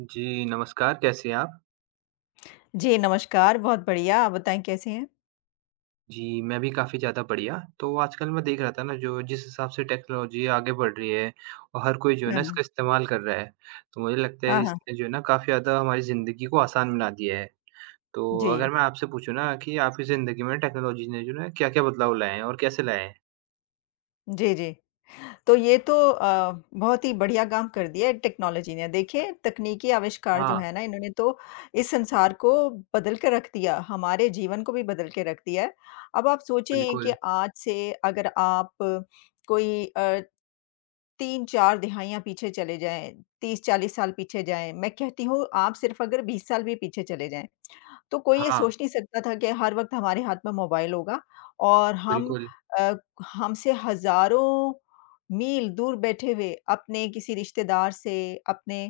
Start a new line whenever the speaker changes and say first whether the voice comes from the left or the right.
right: जी, नमस्कार, कैसे हैं आप?
left: जी, नमस्कार, बहुत बढ़िया। आप बताएँ कैसे हैं?
right: जी, मैं भी काफ़ी ज़्यादा बढ़िया। तो आजकल मैं देख रहा था ना जो जिस हिसाब से टेक्नोलॉजी आगे बढ़ रही है और हर कोई जो है ना
left: हाँ,
right: इसका इस्तेमाल कर रहा है, तो मुझे लगता है
left: हाँ, हाँ।
right: इसने जो है ना काफ़ी ज़्यादा हमारी ज़िंदगी को आसान बना दिया है। तो
left: जी,
right: अगर मैं आपसे पूछूँ ना कि आपकी ज़िंदगी में टेक्नोलॉजी ने जो है क्या-क्या बदलाव लाए हैं और कैसे लाए हैं?
left: जी, जी। तो ये तो बहुत ही बढ़िया काम कर दिया है टेक्नोलॉजी ने। देखिए, तकनीकी आविष्कार जो
right: हाँ,
left: है ना, इन्होंने तो इस संसार को बदल के रख दिया, हमारे जीवन को भी बदल के रख दिया है। अब आप सोचें कि
right: बिल्कुल।
left: आज से अगर आप कोई 3-4 दिहाइयाँ पीछे चले जाएँ, 30-40 साल पीछे जाएँ, मैं कहती हूँ आप सिर्फ़ अगर 20 साल भी पीछे चले जाएँ। तो कोई ये
right: हाँ,
left: सोच नहीं सकता था कि हर वक़्त हमारे हाथ में मोबाइल होगा और हम
right: बिल्कुल,
left: अ, हमसे हज़ारों मील दूर बैठे हुए अपने किसी रिश्तेदार से, अपने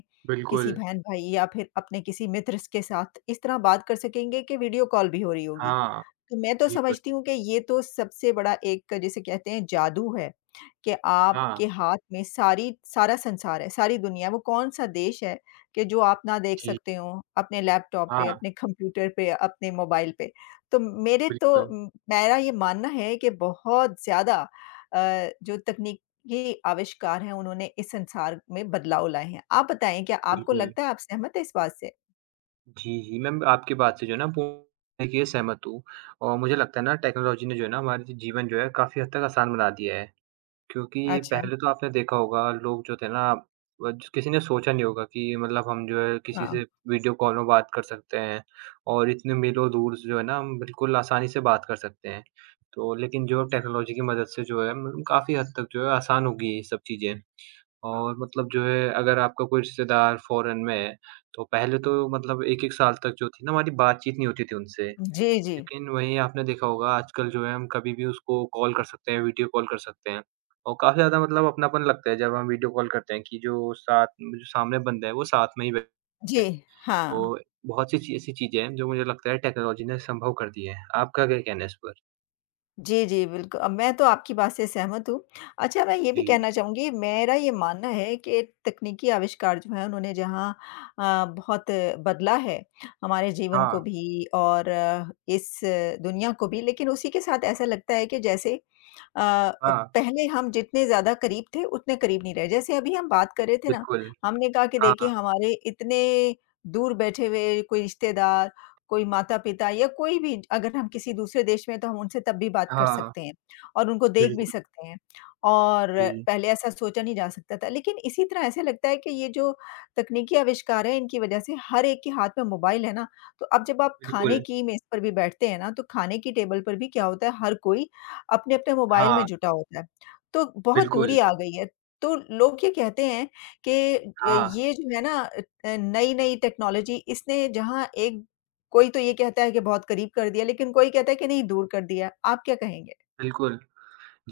left: किसी
right: बिल्कुल।
left: बहन-भाई या फिर अपने किसी मित्र स के साथ इस तरह बात कर सकेंगे कि वीडियो कॉल भी हो रही होगी।
right: हाँ,
left: तो मैं तो
right: बिल्कुल।
left: समझती हूँ कि ये तो सबसे बड़ा एक जिसे कहते हैं जादू है, कि
right: हाँ,
left: आपके हाथ में सारी सारा संसार है, सारी दुनिया है, वो कौन-सा देश है कि जो आप ना देख
right: जी।
left: सकते हो अपने लैपटॉप पे,
right: हाँ,
left: अपने कंप्यूटर पे, अपने मोबाइल पे। तो मेरे तो
right: बिल्कुल,
left: मेरा ये मानना है कि बहुत ज़्यादा जो तकनीकी आविष्कार हैं उन्होंने इस संसार में बदलाव लाए हैं। आप बताएँ क्या आपको
right: बिल्कुल।
left: लगता है आप सहमत हैं इस बात से?
right: जी, जी, मैं आपकी बात से जो है ना पूर्ण देखिए सहमत हूँ और मुझे लगता है ना टेक्नोलॉजी ने जो है ना हमारे जीवन जो है काफ़ी हद तक आसान बना दिया है। क्योंकि
left: अच्छा,
right: पहले तो आपने देखा होगा लोग जो थे ना व किसी ने सोचा नहीं होगा कि मतलब हम जो है किसी
left: हाँ।
right: से वीडियो कॉल में बात कर सकते हैं और इतने मीलों दूर से जो है ना हम बिल्कुल आसानी से बात कर सकते हैं। तो लेकिन जो टेक्नोलॉजी की मदद से जो है काफ़ी हद तक जो है आसान हो गई ये सब चीज़ें। और मतलब जो है अगर आपका कोई रिश्तेदार फ़ॉरेन में है, तो पहले तो मतलब 1-1 साल तक जो थी ना हमारी बातचीत नहीं होती थी उनसे।
left: जी, जी।
right: लेकिन वहीं आपने देखा होगा आजकल जो है हम कभी भी उसको कॉल कर सकते हैं, वीडियो कॉल कर सकते हैं और काफ़ी ज़्यादा मतलब अपनापन लगता है जब हम वीडियो कॉल करते हैं कि जो साथ जो सामने बंदा है वो साथ में ही बै
left: जी,
right: तो
left: हाँ।
right: बहुत सी ची ऐसी चीज़ें हैं जो मुझे लगता है टेक्नोलॉजी ने संभव कर दी है। आपका क्या कहना है इस पर?
left: जी, जी, बिल्कु मैं तो आपकी बात से सहमत हूँ। अच्छा मैं ये भी
right: जी।
left: कहना चाहूँगी मेरा ये मानना है कि तकनीकी आविष्कार जो हैं उन्होंने जहाँ बहुत बदला है, हमारे जीवन
right: हाँ,
left: को भी और इस दुनिया को भी, लेकिन उसी के साथ ऐसा लगता है कि जैसे
right: हाँ,
left: पहले हम जितने ज़्यादा करीब थे उतने करीब नहीं रहे। जैसे अभी हम बात कर रहे थे ना,
right: बिल्कुल।
left: हमने कहा कि देखिए
right: हाँ,
left: हमारे इतने दूर बैठे हुए कोई रिश्तेदार कोई माता-पिता या कोई भी अगर हम किसी दूसरे देश में हैं, तो हम उनसे तब भी बात कर
right: हाँ,
left: सकते हैं और उनको देख भी
right: बिल्कुल।
left: सकते हैं और
right: जी,
left: पहले ऐसा सोचा नहीं जा सकता था। लेकिन इसी तरह ऐसे लगता है कि ये जो तकनीकी आविष्कार है, इनकी वजह से हर एक के हाथ में मोबाइल है ना, तो अब जब आप खाने
right: बिल्कुल।
left: की मेज़ पर भी बैठते हैं ना, तो खाने की टेबल पर भी क्या होता है, हर कोई अपने-अपने मोबाइल में
right: हाँ,
left: जुटा होता है। तो बहुत
right: बिल्कुल।
left: दूरी आ गई है। तो लोग ये कहते हैं कि
right: हाँ,
left: ये जो है ना नई-नई टेक्नोलॉजी इसने जहाँ एक कोई तो ये कहता है कि बहुत करीब कर दिया, लेकिन कोई कहता है कि नहीं दूर कर दिया। आप क्या कहेंगे?
right: बिल्कुल।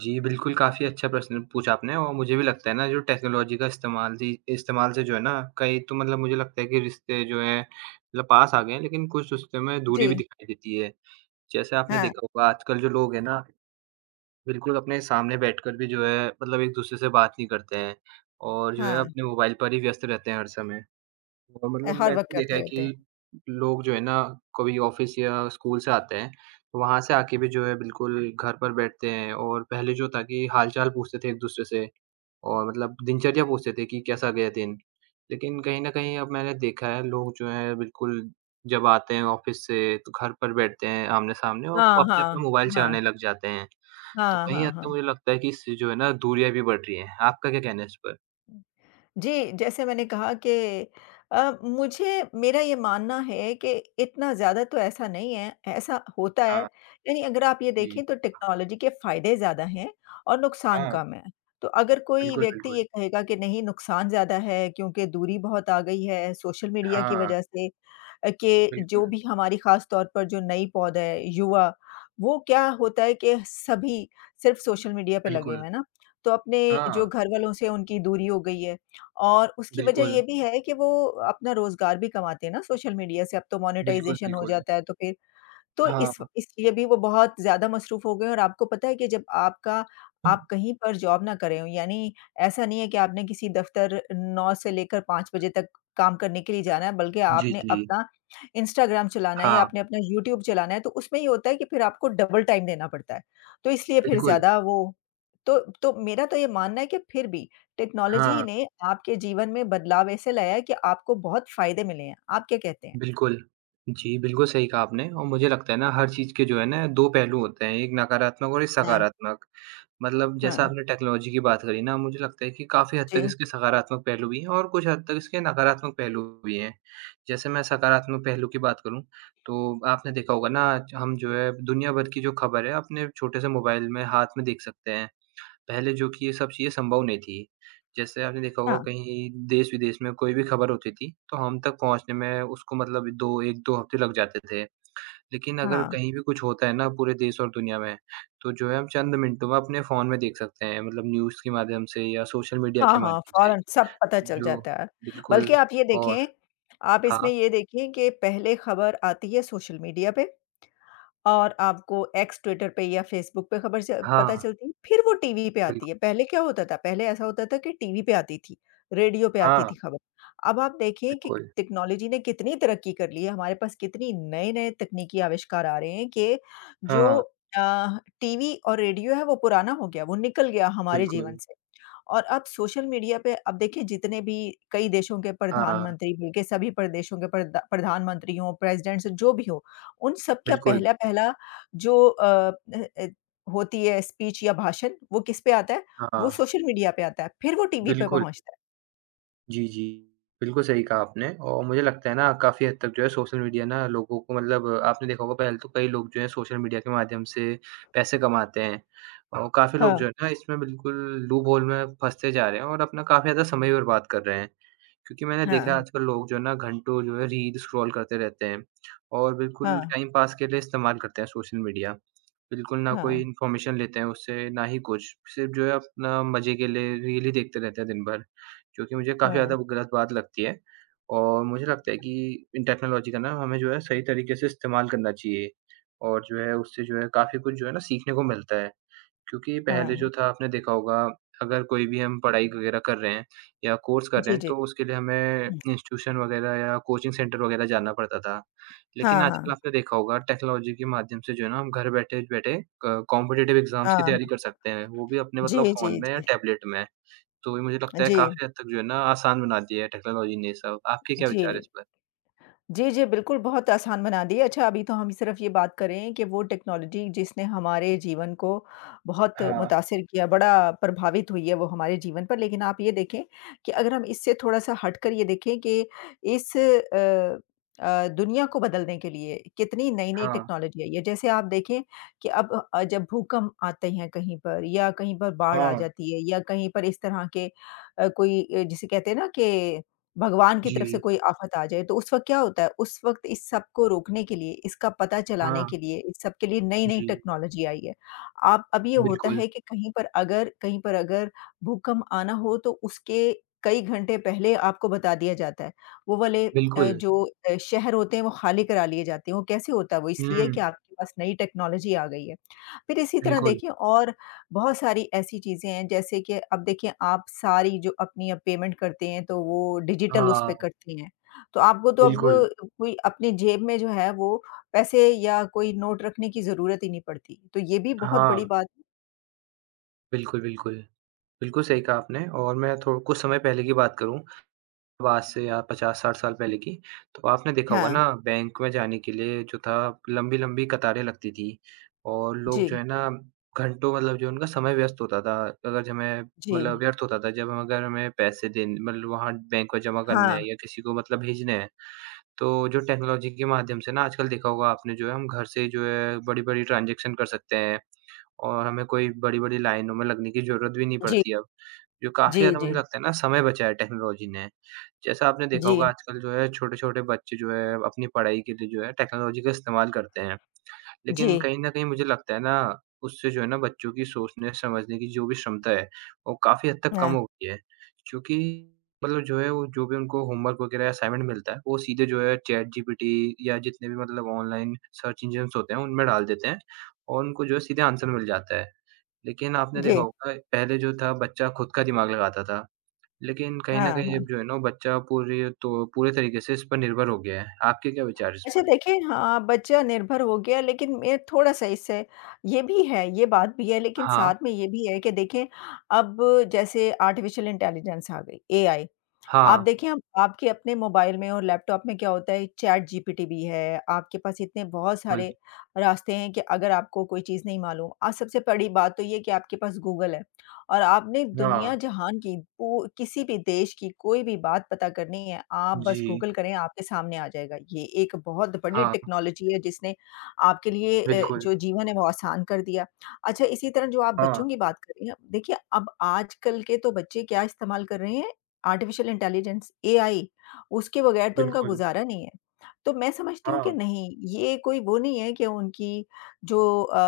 right: जी, बिल्कुल, काफ़ी अच्छा प्रश्न पूछा आपने और मुझे भी लगता है ना, जो टेक्नोलॉजी का इस्तेमाल जी इस्तेमाल से जो है ना, कई तो मतलब मुझे लगता है कि रिश्ते जो हैं, मतलब पास आ गए हैं, लेकिन कुछ रिश्ते में दूरी भी
left: जी,
right: दिखाई देती है। जैसे आपने
left: हाँ,
right: देखा होगा, आजकल जो लोग हैं ना, बिल्कुल अपने सामने बैठकर भी जो है, मतलब एक-दूसरे से बात नहीं करते हैं और जो है,
left: हाँ,
right: अपने मोबाइल पर ही व्यस्त रहते हैं हर समय। और मतलब
left: हर
right: मैंने
left: वक़्त
right: तो देखा है
left: करते
right: कि
left: रहते हैं।
right: लोग जो है ना, कभी ऑफ़िस या स्कूल से आते हैं, तो वहाँ से आके भी जो है बिल्कुल घर पर बैठते हैं और पहले जो था कि हाल-चाल पूछते थे एक-दूसरे से और मतलब दिनचर्या पूछते थे कि कैसा गया दिन। लेकिन कहीं न कहीं अब मैंने देखा है लोग जो हैं बिल्कुल जब आते हैं ऑफ़िस से तो घर पर बैठते हैं आमने-सामने और
left: हाँ,
right: अपने-अपने
left: हाँ,
right: मोबाइल
left: हाँ,
right: चलाने लग जाते हैं। तो
left: हाँ,
right: कहीं
left: हाँ,
right: हद तक
left: हाँ।
right: मुझे लगता है कि इससे जो है ना दूरियाँ भी बढ़ रही हैं। आपका क्या कहना है इस पर?
left: जी, जैसे मैंने कहा कि मुझे मेरा ये मानना है कि इतना ज़्यादा तो ऐसा नहीं है, ऐसा होता है।
right: हाँ,
left: यानी अगर आप ये
right: जी।
left: देखें तो टेक्नोलॉजी के फ़ायदे ज़्यादा हैं और नुकसान
right: हाँ,
left: कम हैं। तो अगर कोई
right: बिल्कुल,
left: व्यक्ति
right: बिल्कुल।
left: ये कहेगा कि नहीं नुकसान ज़्यादा है क्योंकि दूरी बहुत आ गई है सोशल मीडिया की
right: हाँ,
left: वजह से के जो
right: बिल्कुल।
left: भी हमारी ख़ास तौर पर जो नई पौधा है, युवा, वो क्या होता है कि सभी सिर्फ़ सोशल मीडिया पे लगे
right: बिल्कुल,
left: हुए हैं ना, तो अपने जो
right: हाँ,
left: घरवालों से उनकी दूरी हो गई है और उसकी वजह
right: बिल्कुल,
left: ये भी है कि वो अपना रोज़गार भी कमाते हैं ना सोशल मीडिया से, अब तो
right: बिल्कुल,
left: मोनेटाइज़ेशन हो
right: बिल्कुल।
left: जाता है, तो फिर तो इस
right: हाँ,
left: इसलिए भी वो बहुत ज़्यादा मसरूफ़ हो गए और आपको पता है कि जब आपका आप कहीं पर जॉब ना कर रहे हो, यानी ऐसा नहीं है कि आपने किसी दफ़्तर 9 से लेकर 5 बजे तक काम करने के लिए जाना है, बल्कि
right: जी,
left: आपने
right: जी,
left: अपना इंस्टाग्राम चलाना है या
right: हाँ,
left: आपने अपना यूट्यूब चलाना है, तो उसमें ये होता है कि फिर आपको डबल टाइम देना पड़ता है। तो इसलिए फिर
right: बिल्कुल,
left: ज़्यादा वो तो मेरा तो ये मानना है कि फिर भी टेक्नोलॉजी
right: हाँ,
left: ने आपके जीवन में बदलाव ऐसे लाया है कि आपको बहुत फ़ायदे मिले हैं। आप क्या कहते हैं?
right: बिल्कुल। जी, बिल्कुल सही कहा आपने और मुझे लगता है ना हर चीज़ के जो है ना 2 पहलू होते हैं, एक नकारात्मक और एक
left: हाँ।
right: सकारात्मक। मतलब
left: हाँ,
right: जैसा आपने टेक्नोलॉजी की बात करी ना, मुझे लगता है कि काफ़ी हद
left: जी।
right: तक इसके सकारात्मक पहलू भी हैं और कुछ हद तक इसके नकारात्मक पहलू भी हैं। जैसे मैं सकारात्मक पहलू की बात करूँ, तो आपने देखा होगा ना हम जो है दुनिया भर की जो खबर है अपने छोटे से मोबाइल में हाथ में देख सकते हैं। पहले जो कि ये सब चीज़ें संभव नहीं थी। जैसे आपने देखा होगा
left: हाँ,
right: कहीं देश-विदेश में कोई भी खबर होती थी, तो हम तक पहुँचने में उसको मतलब 2 1-2 हफ़्ते लग जाते थे। लेकिन अगर
left: हाँ।
right: कहीं भी कुछ होता है ना पूरे देश और दुनिया में, तो जो है हम चंद मिनटों में अपने फ़ोन में देख सकते हैं, मतलब न्यूज़ के माध्यम से या सोशल मीडिया
left: हाँ,
right: के
left: हाँ,
right: माध्यम से।
left: फ़ौरन सब पता चल
right: जो
left: जाता है। बल्कि
right: बिल्कुल
left: आप ये
right: और
left: देखें आप
right: हाँ,
left: इसमें ये देखें कि पहले खबर आती है सोशल मीडिया पे और आपको एक्स, ट्विटर पे या फ़ेसबुक पे खबर च पता
right: हाँ,
left: चलती है, फिर वो टीवी पे आती
right: बिल्कुल,
left: है। पहले क्या होता था? पहले ऐसा होता था कि टीवी पे आती थी, रेडियो पे आती
right: हाँ,
left: थी खबर। अब आप देखिए कि
right: बिल्कुल,
left: टेक्नोलॉजी ने कितनी तरक्की कर ली है, हमारे पास कितनी नए-नए तकनीकी आविष्कार आ रहे हैं कि जो
right: हाँ,
left: अ, टीवी और रेडियो है वो पुराना हो गया, वो निकल गया हमारे जीवन
right: बिल्कुल,
left: से। और अब सोशल मीडिया पे अब देखिए जितने भी कई देशों के
right: हाँ,
left: प्रधानमंत्री मिलके सभी प्रदेशों के प्रधा प्रधानमंत्री हों, प्रेज़िडेंट्स जो भी हो, उन सब का
right: बिल्कुल,
left: पहला-पहला जो अ अ, होती है स्पीच या भाषण, वो किस पे आता है? वो
right: हाँ,
left: सोशल मीडिया पे आता है, फिर वो टीवी पे
right: बिल्कुल।
left: पहुँचता
right: जी, जी। बिल्कुल सही कहा आपने और मुझे लगता है ना काफ़ी हद तक जो है सोशल मीडिया ना लोगों को मतलब आपने देखा होगा पहले तो कई लोग जो हैं सोशल मीडिया के माध्यम से पैसे कमाते हैं हाँ। और काफ़ी
left: हाँ।
right: लोग जो
left: है।
right: है ना इसमें बिल्कुल लूप होल में फँसते जा रहे हैं और अपना काफ़ी ज़्यादा समय बर्बाद कर रहे हैं। क्योंकि मैंने देखा है
left: हाँ,
right: आजकल लोग जो है ना घंटों जो है रील स्क्रॉल करते रहते हैं और बिल्कुल
left: हाँ,
right: टाइम पास के लिए इस्तेमाल करते हैं सोशल मीडिया। बिल्कुल ना
left: हाँ,
right: कोई
left: हाँ,
right: इन्फॉर्मेशन लेते हैं उससे, ना ही कुछ। सिर्फ़ जो है अपना मज़े के लिए रील ही देखते रहते हैं दिन भर, जो कि मुझे काफ़ी
left: हाँ।
right: ज़्यादा गलत बात लगती है। और मुझे लगता है कि इन टेक्नोलॉजी का ना हमें जो है सही तरीके से इस्तेमाल करना चाहिए और जो है उससे जो है काफ़ी कुछ जो है ना सीखने को मिलता है। क्योंकि पहले
left: हाँ
right: जो था आपने देखा होगा अगर कोई भी हम पढ़ाई वगैरह कर रहे हैं या कोर्स कर रहे
left: जी,
right: हैं
left: जी।
right: तो उसके लिए हमें
left: हुँ,
right: इंस्टीट्यूशन वगैरह या कोचिंग सेंटर वगैरह जाना पड़ता था। लेकिन
left: हाँ,
right: आजकल
left: हाँ।
right: आपने देखा होगा टेक्नोलॉजी के माध्यम से जो है ना हम घर बैठे-बैठे क कॉम्पिटिटिव एग्ज़ाम्स की
left: हाँ,
right: तैयारी कर सकते हैं, वो भी अपने
left: जी,
right: मतलब
left: जी,
right: फ़ोन में या
left: जी।
right: टैबलेट में। तो ये मुझे लगता है
left: जी,
right: काफ़ी हद तक जो है ना आसान बना दिया है टेक्नोलॉजी ने ये सब। आपके क्या
left: जी।
right: विचार है इस पर?
left: जी, जी, बिल्कुल, बहुत आसान बना दिए। अच्छा अभी तो हम सिर्फ़ ये बात करें कि वो टेक्नोलॉजी जिसने हमारे जीवन को बहुत
right: हाँ,
left: मुतासिर किया, बड़ा प्रभावित हुई है वो हमारे जीवन पर। लेकिन आप ये देखें कि अगर हम इससे थोड़ा-सा हटकर ये देखें कि इस दुनिया को बदलने के लिए कितनी नई-नई
right: हाँ,
left: टेक्नोलॉजी आई है। जैसे आप देखें कि अब जब भूकंप आते हैं कहीं पर या कहीं पर बाढ़ आ
right: हाँ,
left: जाती है या कहीं पर इस तरह के कोई जिसे कहते हैं ना कि भगवान की तरफ से
right: जी,
left: कोई आफ़त आ जाए, तो उस वक़्त क्या होता है, उस वक़्त इस सब को रोकने के लिए, इसका पता चलाने
right: हाँ,
left: के लिए, इस सब के लिए नई-नई
right: जी,
left: टेक्नोलॉजी आई है। आप अब ये होता
right: बिल्कुल,
left: है कि कहीं पर अगर भूकंप आना हो तो उसके कई घंटे पहले आपको बता दिया जाता है। वो वाले
right: बिल्कुल।
left: जो शहर होते हैं वो खाली करा लिए जाते हैं, वो कैसे होता है वो इसलिए
right: हुँ,
left: कि आपके पास नई टेक्नोलॉजी आ गई है। फिर इसी तरह
right: बिल्कुल,
left: देखिए और बहुत सारी ऐसी चीज़ें हैं जैसे कि अब देखिए आप सारी जो अपनी अब पेमेंट करते हैं तो वो डिजिटल उस
right: हाँ।
left: पे करती हैं। तो आपको तो अब
right: बिल्कुल,
left: कोई अपनी जेब में जो है वो पैसे या कोई नोट रखने की ज़रूरत ही नहीं पड़ती। तो ये भी बहुत बड़ी
right: हाँ,
left: बात है।
right: बिल्कुल, बिल्कुल। बिल्कुल सही कहा आपने और मैं थो कुछ समय पहले की बात करूँ, अब आज से या 50-60 साल पहले की, तो आपने देखा होगा
left: हाँ,
right: ना बैंक में जाने के लिए जो था लंबी-लंबी कतारें लगती थी और लोग जो
left: जी,
right: है ना घंटों मतलब जो उनका समय व्यस्त होता था। अगर हमें
left: जी,
right: मतलब व्यर्थ होता था जब हम अगर हमें पैसे देन मतलब वहाँ बैंक में जमा करने
left: हाँ,
right: हैं या किसी को मतलब भेजने हैं। तो जो टेक्नोलॉजी के माध्यम से ना आजकल देखा होगा आपने जो है हम घर से ही जो है बड़ी-बड़ी ट्रांज़ैक्शन कर सकते हैं। और हमें कोई बड़ी-बड़ी लाइनों में लगने की ज़रूरत भी नहीं
left: जी,
right: पड़ती अब, जो काफ़ी
left: जी,
right: ज़्यादा
left: जी,
right: मुझे लगता है ना समय बचाया है टेक्नोलॉजी ने। जैसा आपने देखा होगा
left: जी,
right: आजकल जो है छोटे-छोटे बच्चे जो है अपनी पढ़ाई के लिए जो है टेक्नोलॉजी का इस्तेमाल करते हैं। लेकिन
left: जी,
right: कहीं न कहीं मुझे लगता है ना उससे जो है ना बच्चों की सोचने समझने की जो भी क्षमता है, वो काफ़ी हद तक कम
left: हाँ,
right: हो गई है। क्योंकि मतलब जो है वो जो भी उनको होमवर्क वगैरह असाइनमेंट मिलता है, वो सीधे जो है चैट जीपीटी या जितने भी मतलब ऑनलाइन सर्च इंजिन्स होते हैं उनमें डाल देते हैं और उनको जो है सीधे आंसर मिल जाता है। लेकिन आपने देखा
left: जी,
right: होगा पहले जो था बच्चा खुद का दिमाग लगाता था, लेकिन कहीं न
left: हाँ,
right: कहीं अब
left: हाँ।
right: जो है ना बच्चा पूरी तो पूरे तरीके से इस पर निर्भर हो गया है। आपके क्या विचार इस
left: अच्छा
right: पर?
left: देखिए हाँ, बच्चा निर्भर हो गया लेकिन मैं थोड़ा-सा इससे ये भी है, ये बात भी है लेकिन
right: हाँ,
left: साथ में ये भी है कि देखिए अब जैसे आर्टिफ़िशियल इंटेलिजेंस आ गई, एआई। आप
right: हाँ,
left: देखिए अब आपके अपने मोबाइल में और लैपटॉप में क्या होता है चैट जीपीटी भी है, आपके पास इतने बहुत
right: बिल्कुल।
left: सारे रास्ते हैं कि अगर आपको कोई चीज़ नहीं मालूम आज सबसे बड़ी बात तो ये है कि आपके पास गूगल है। और आपने
right: हाँ,
left: दुनिया जहान की पू किसी भी देश की कोई भी बात पता करनी है, आप
right: जी।
left: बस गूगल करें, आपके सामने आ जाएगा। ये एक बहुत बड़ी
right: हाँ,
left: टेक्नोलॉजी है जिसने आपके लिए
right: बिल्कुल।
left: जो जीवन है वो आसान कर दिया। अच्छा इसी तरह जो आप
right: हाँ,
left: बच्चों की बात कर रही हैं, देखिए अब आजकल के तो बच्चे क्या इस्तेमाल कर रहे हैं, आर्टिफ़िशियल इंटेलिजेंस एआई उसके बगैर तो उनका
right: बिल्कुल।
left: गुज़ारा नहीं है। तो मैं समझती हूँ कि
right: हाँ,
left: नहीं, ये कोई वो नहीं है कि उनकी जो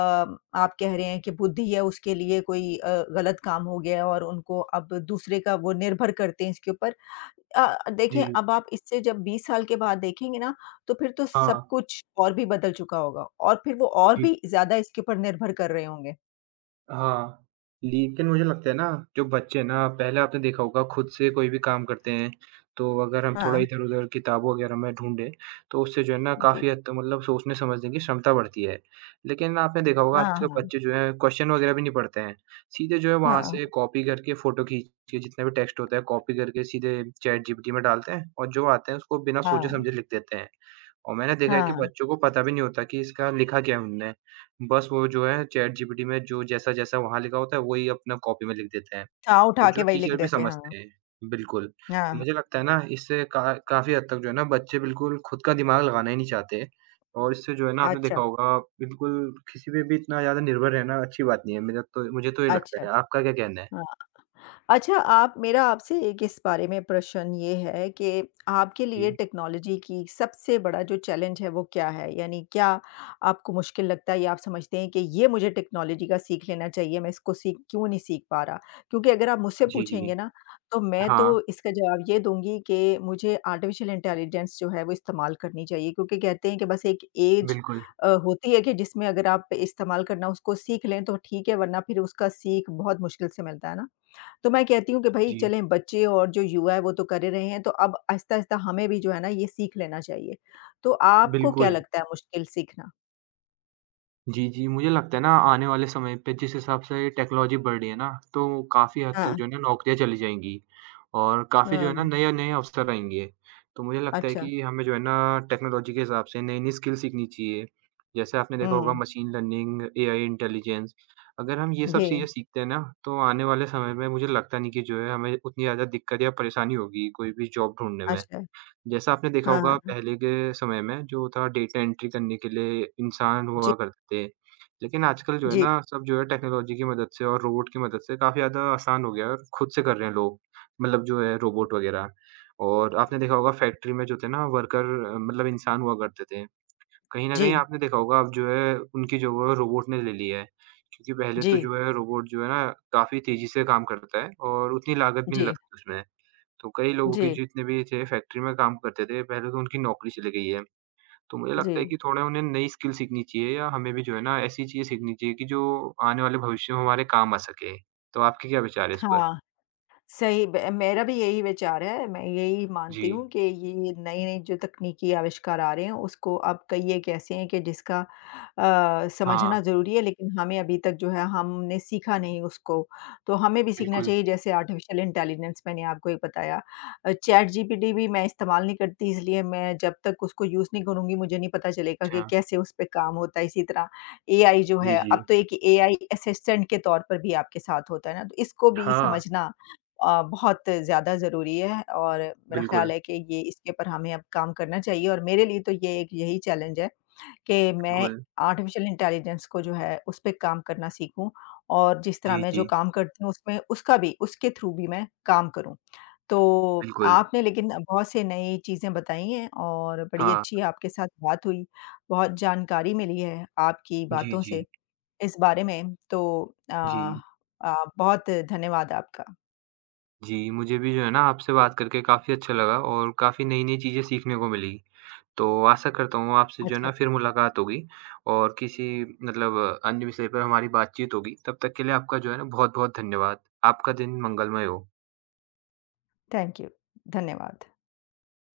left: आप कह रहे हैं कि बुद्धि है उसके लिए कोई गलत काम हो गया है और उनको अब दूसरे का वो निर्भर करते हैं इसके ऊपर। देखिए
right: जी।
left: अब आप इससे जब 20 साल के बाद देखेंगे ना, तो फिर तो सब
right: हाँ,
left: कुछ और भी बदल चुका होगा और फिर वो और
right: जी।
left: भी ज़्यादा इसके ऊपर निर्भर कर रहे होंगे।
right: हाँ, लेकिन मुझे लगता है ना, जो बच्चे हैं ना, पहले आपने देखा होगा खुद से कोई भी काम करते हैं, तो अगर हम हुँ। थोड़ा
left: हाँ,
right: इधर-उधर किताबों वगैरह में ढूँढे, तो उससे जो है ना
left: जी।
right: काफ़ी हद तक मतलब सोचने-समझने की क्षमता बढ़ती है। लेकिन आपने देखा होगा
left: हाँ,
right: आजकल
left: हाँ।
right: बच्चे जो हैं क्वेश्चन वगैरह भी नहीं पढ़ते हैं, सीधे जो है वहाँ से
left: हाँ,
right: कॉपी करके फ़ोटो खींच के जितना भी टेक्स्ट होता है, कॉपी करके सीधे चैट जीपीटी में डालते हैं और जो आता है उसको बिना
left: हाँ,
right: सोचे-समझे लिख देते हैं। और मैंने देखा है कि
left: हाँ।
right: बच्चों को पता भी नहीं होता कि इसका लिखा क्या है उनने। बस वो जो है चैट जीपीटी में जो जैसा-जैसा वहाँ लिखा होता है वही अपना कॉपी में लिख देते हैं
left: हाँ,
right: और
left: उठा
right: जो
left: के वही लिख
right: टीचर भी
left: देते हैं।
right: समझते हैं। बिल्कुल,
left: हाँ,
right: तो
left: हाँ।
right: मुझे लगता है ना इससे का काफ़ी हद तक जो है ना बच्चे बिल्कुल खुद का दिमाग लगाना ही नहीं चाहते और इससे जो है ना आपने देखा
left: अच्छा,
right: होगा बिल्कुल किसी पे भी इतना ज़्यादा निर्भर रहना अच्छी बात नहीं है। मेरा तो मुझे तो ये लगता
left: अच्छा।
right: है। आपका क्या कहना है?
left: हाँ। अच्छा आप मेरा आपसे एक इस बारे में प्रश्न ये है कि आपके
right: जी।
left: लिए टेक्नोलॉजी की सबसे बड़ा जो चैलेंज है वो क्या है? यानी क्या आपको मुश्किल लगता है या आप समझते हैं कि ये मुझे टेक्नोलॉजी का सीख लेना चाहिए, मैं इसको सीख क्यों नहीं सीख पा रहा? क्योंकि अगर आप मुझसे
right: जी, जी।
left: पूछेंगे ना तो मैं तो
right: हाँ,
left: इसका जवाब ये दूँगी कि मुझे आर्टिफ़िशियल इंटेलिजेंस जो है वो इस्तेमाल करनी चाहिए क्योंकि कहते हैं कि बस एक ऐज
right: बिल्कुल।
left: होती है कि जिसमें अगर आप इस्तेमाल करना उसको सीख लें तो ठीक है वरना फिर उसका सीख बहुत मुश्किल से मिलता है ना? तो मैं कहती हूँ कि भई
right: जी,
left: चलें बच्चे और जो युवा है वो तो कर ही रहे हैं, तो अब आहिस्ता-आहिस्ता हमें भी जो है ना ये सीख लेना चाहिए। तो आपको क्या
right: बिल्कुल।
left: लगता है मुश्किल सीखना?
right: जी, जी। मुझे लगता है ना आने वाले समय पे जिस हिसाब से टेक्नोलॉजी बढ़ रही है ना, तो काफ़ी हद तक
left: हाँ,
right: जो है ना नौकरियाँ चली जाएँगी और काफ़ी जो
left: हाँ,
right: है ना नए-नए अवसर आएँगे। तो मुझे लगता है
left: अच्छा।
right: कि हमें जो है ना टेक्नोलॉजी के हिसाब से नई-नई स्किल सीखनी चाहिए। जैसे आपने देखा होगा
left: हुँ,
right: मशीन लर्निंग, एआई इंटेलिजेंस अगर हम ये सब
left: जी,
right: चीज़ें सीखते हैं ना, तो आने वाले समय में मुझे लगता नहीं कि जो है हमें उतनी ज़्यादा दिक्कत या परेशानी होगी कोई भी जॉब ढूँढने में।
left: अच्छा।
right: जैसा आपने देखा
left: हाँ,
right: होगा
left: हाँ।
right: पहले के समय में जो था डेटा एंट्री करने के लिए इंसान
left: जी,
right: हुआ करते थे। लेकिन आजकल जो है
left: जी,
right: ना सब जो है टेक्नोलॉजी की मदद से और रोबोट की मदद से काफ़ी ज़्यादा आसान हो गया है और खुद से कर रहे हैं लोग। मतलब जो है रोबोट वग़ैरह और आपने देखा होगा फैक्ट्री में जो थे ना वर्कर मतलब इंसान हुआ करते थे। कहीं न कहीं
left: जी,
right: आपने देखा होगा अब जो है उनकी जगह रोबोट ने ले ली है। क्योंकि पहले तो
left: जी,
right: जो है रोबोट जो है ना काफ़ी तेज़ी से काम करता है और उतनी लागत भी नहीं
left: जी,
right: लगती उसमें। तो कई लोगों की
left: जी,
right: जितने भी थे फैक्ट्री में काम करते थे, पहले तो उनकी नौकरी चली गई है। तो मुझे
left: जी।
right: लगता है कि थोड़ा उन्हें नई स्किल सीखनी चाहिए या हमें भी जो है ना ऐसी चीज़ें सीखनी चाहिए कि जो आने वाले भविष्य में हमारे काम आ सके। तो आपके क्या विचार है इस पर?
left: हाँ। सही ब मेरा भी यही विचार है। मैं यही
right: जी।
left: मानती हूँ कि ये नई-नई जो तकनीकी आविष्कार आ रहे हैं, उसको अब कई एक ऐसे हैं कि जिसका
right: हाँ,
left: समझना ज़रूरी है, लेकिन हमें अभी तक जो है हमने सीखा नहीं उसको। तो हमें भी सीखना
right: बिल्कुल।
left: चाहिए जैसे आर्टिफ़िशियल इंटेलिजेंस मैंने आपको एक बताया। चैट जीपीटी भी मैं इस्तेमाल नहीं करती इसलिए मैं जब तक उसको यूज़ नहीं करूँगी मुझे नहीं पता चलेगा कि
right: अच्छा।
left: कैसे उस पे काम होता है। इसी तरह एआई जो
right: जी,
left: है
right: जी।
left: अब तो एक एआई असिस्टेंट के तौर पर भी आपके साथ होता है ना, तो इसको भी
right: हाँ,
left: समझना बहुत ज़्यादा ज़रूरी है और मेरा
right: बिल्कुल,
left: ख़्याल है कि ये इसके ऊपर हमें अब काम करना चाहिए और मेरे लिए तो ये एक यही चैलेंज है कि मैं
right: बिल्कुल।
left: आर्टिफ़िशियल इंटेलिजेंस को जो है उस पे काम करना सीखूँ और जिस तरह
right: जी,
left: मैं जो
right: जी,
left: काम करती हूँ उसमें उसका भी उसके थ्रू भी मैं काम करूँ। तो
right: बिल्कुल।
left: आपने लेकिन बहुत से नई चीज़ें बताई हैं और बड़ी
right: हाँ।
left: अच्छी आपके साथ बात हुई, बहुत जानकारी मिली है आपकी
right: जी,
left: बातों
right: जी,
left: से इस बारे में तो अ
right: जी।
left: बहुत धन्यवाद आपका।
right: जी, मुझे भी जो है ना आपसे बात करके काफ़ी अच्छा लगा और काफ़ी नई-नई चीज़ें सीखने को मिली। तो आशा करता हूँ आपसे जो है
left: अच्छा
right: ना फिर मुलाकात होगी और किसी मतलब अन्य विषय पर हमारी बातचीत होगी। तब तक के लिए आपका जो है ना बहुत-बहुत धन्यवाद। आपका दिन मंगलमय हो।
left: Thank you. धन्यवाद।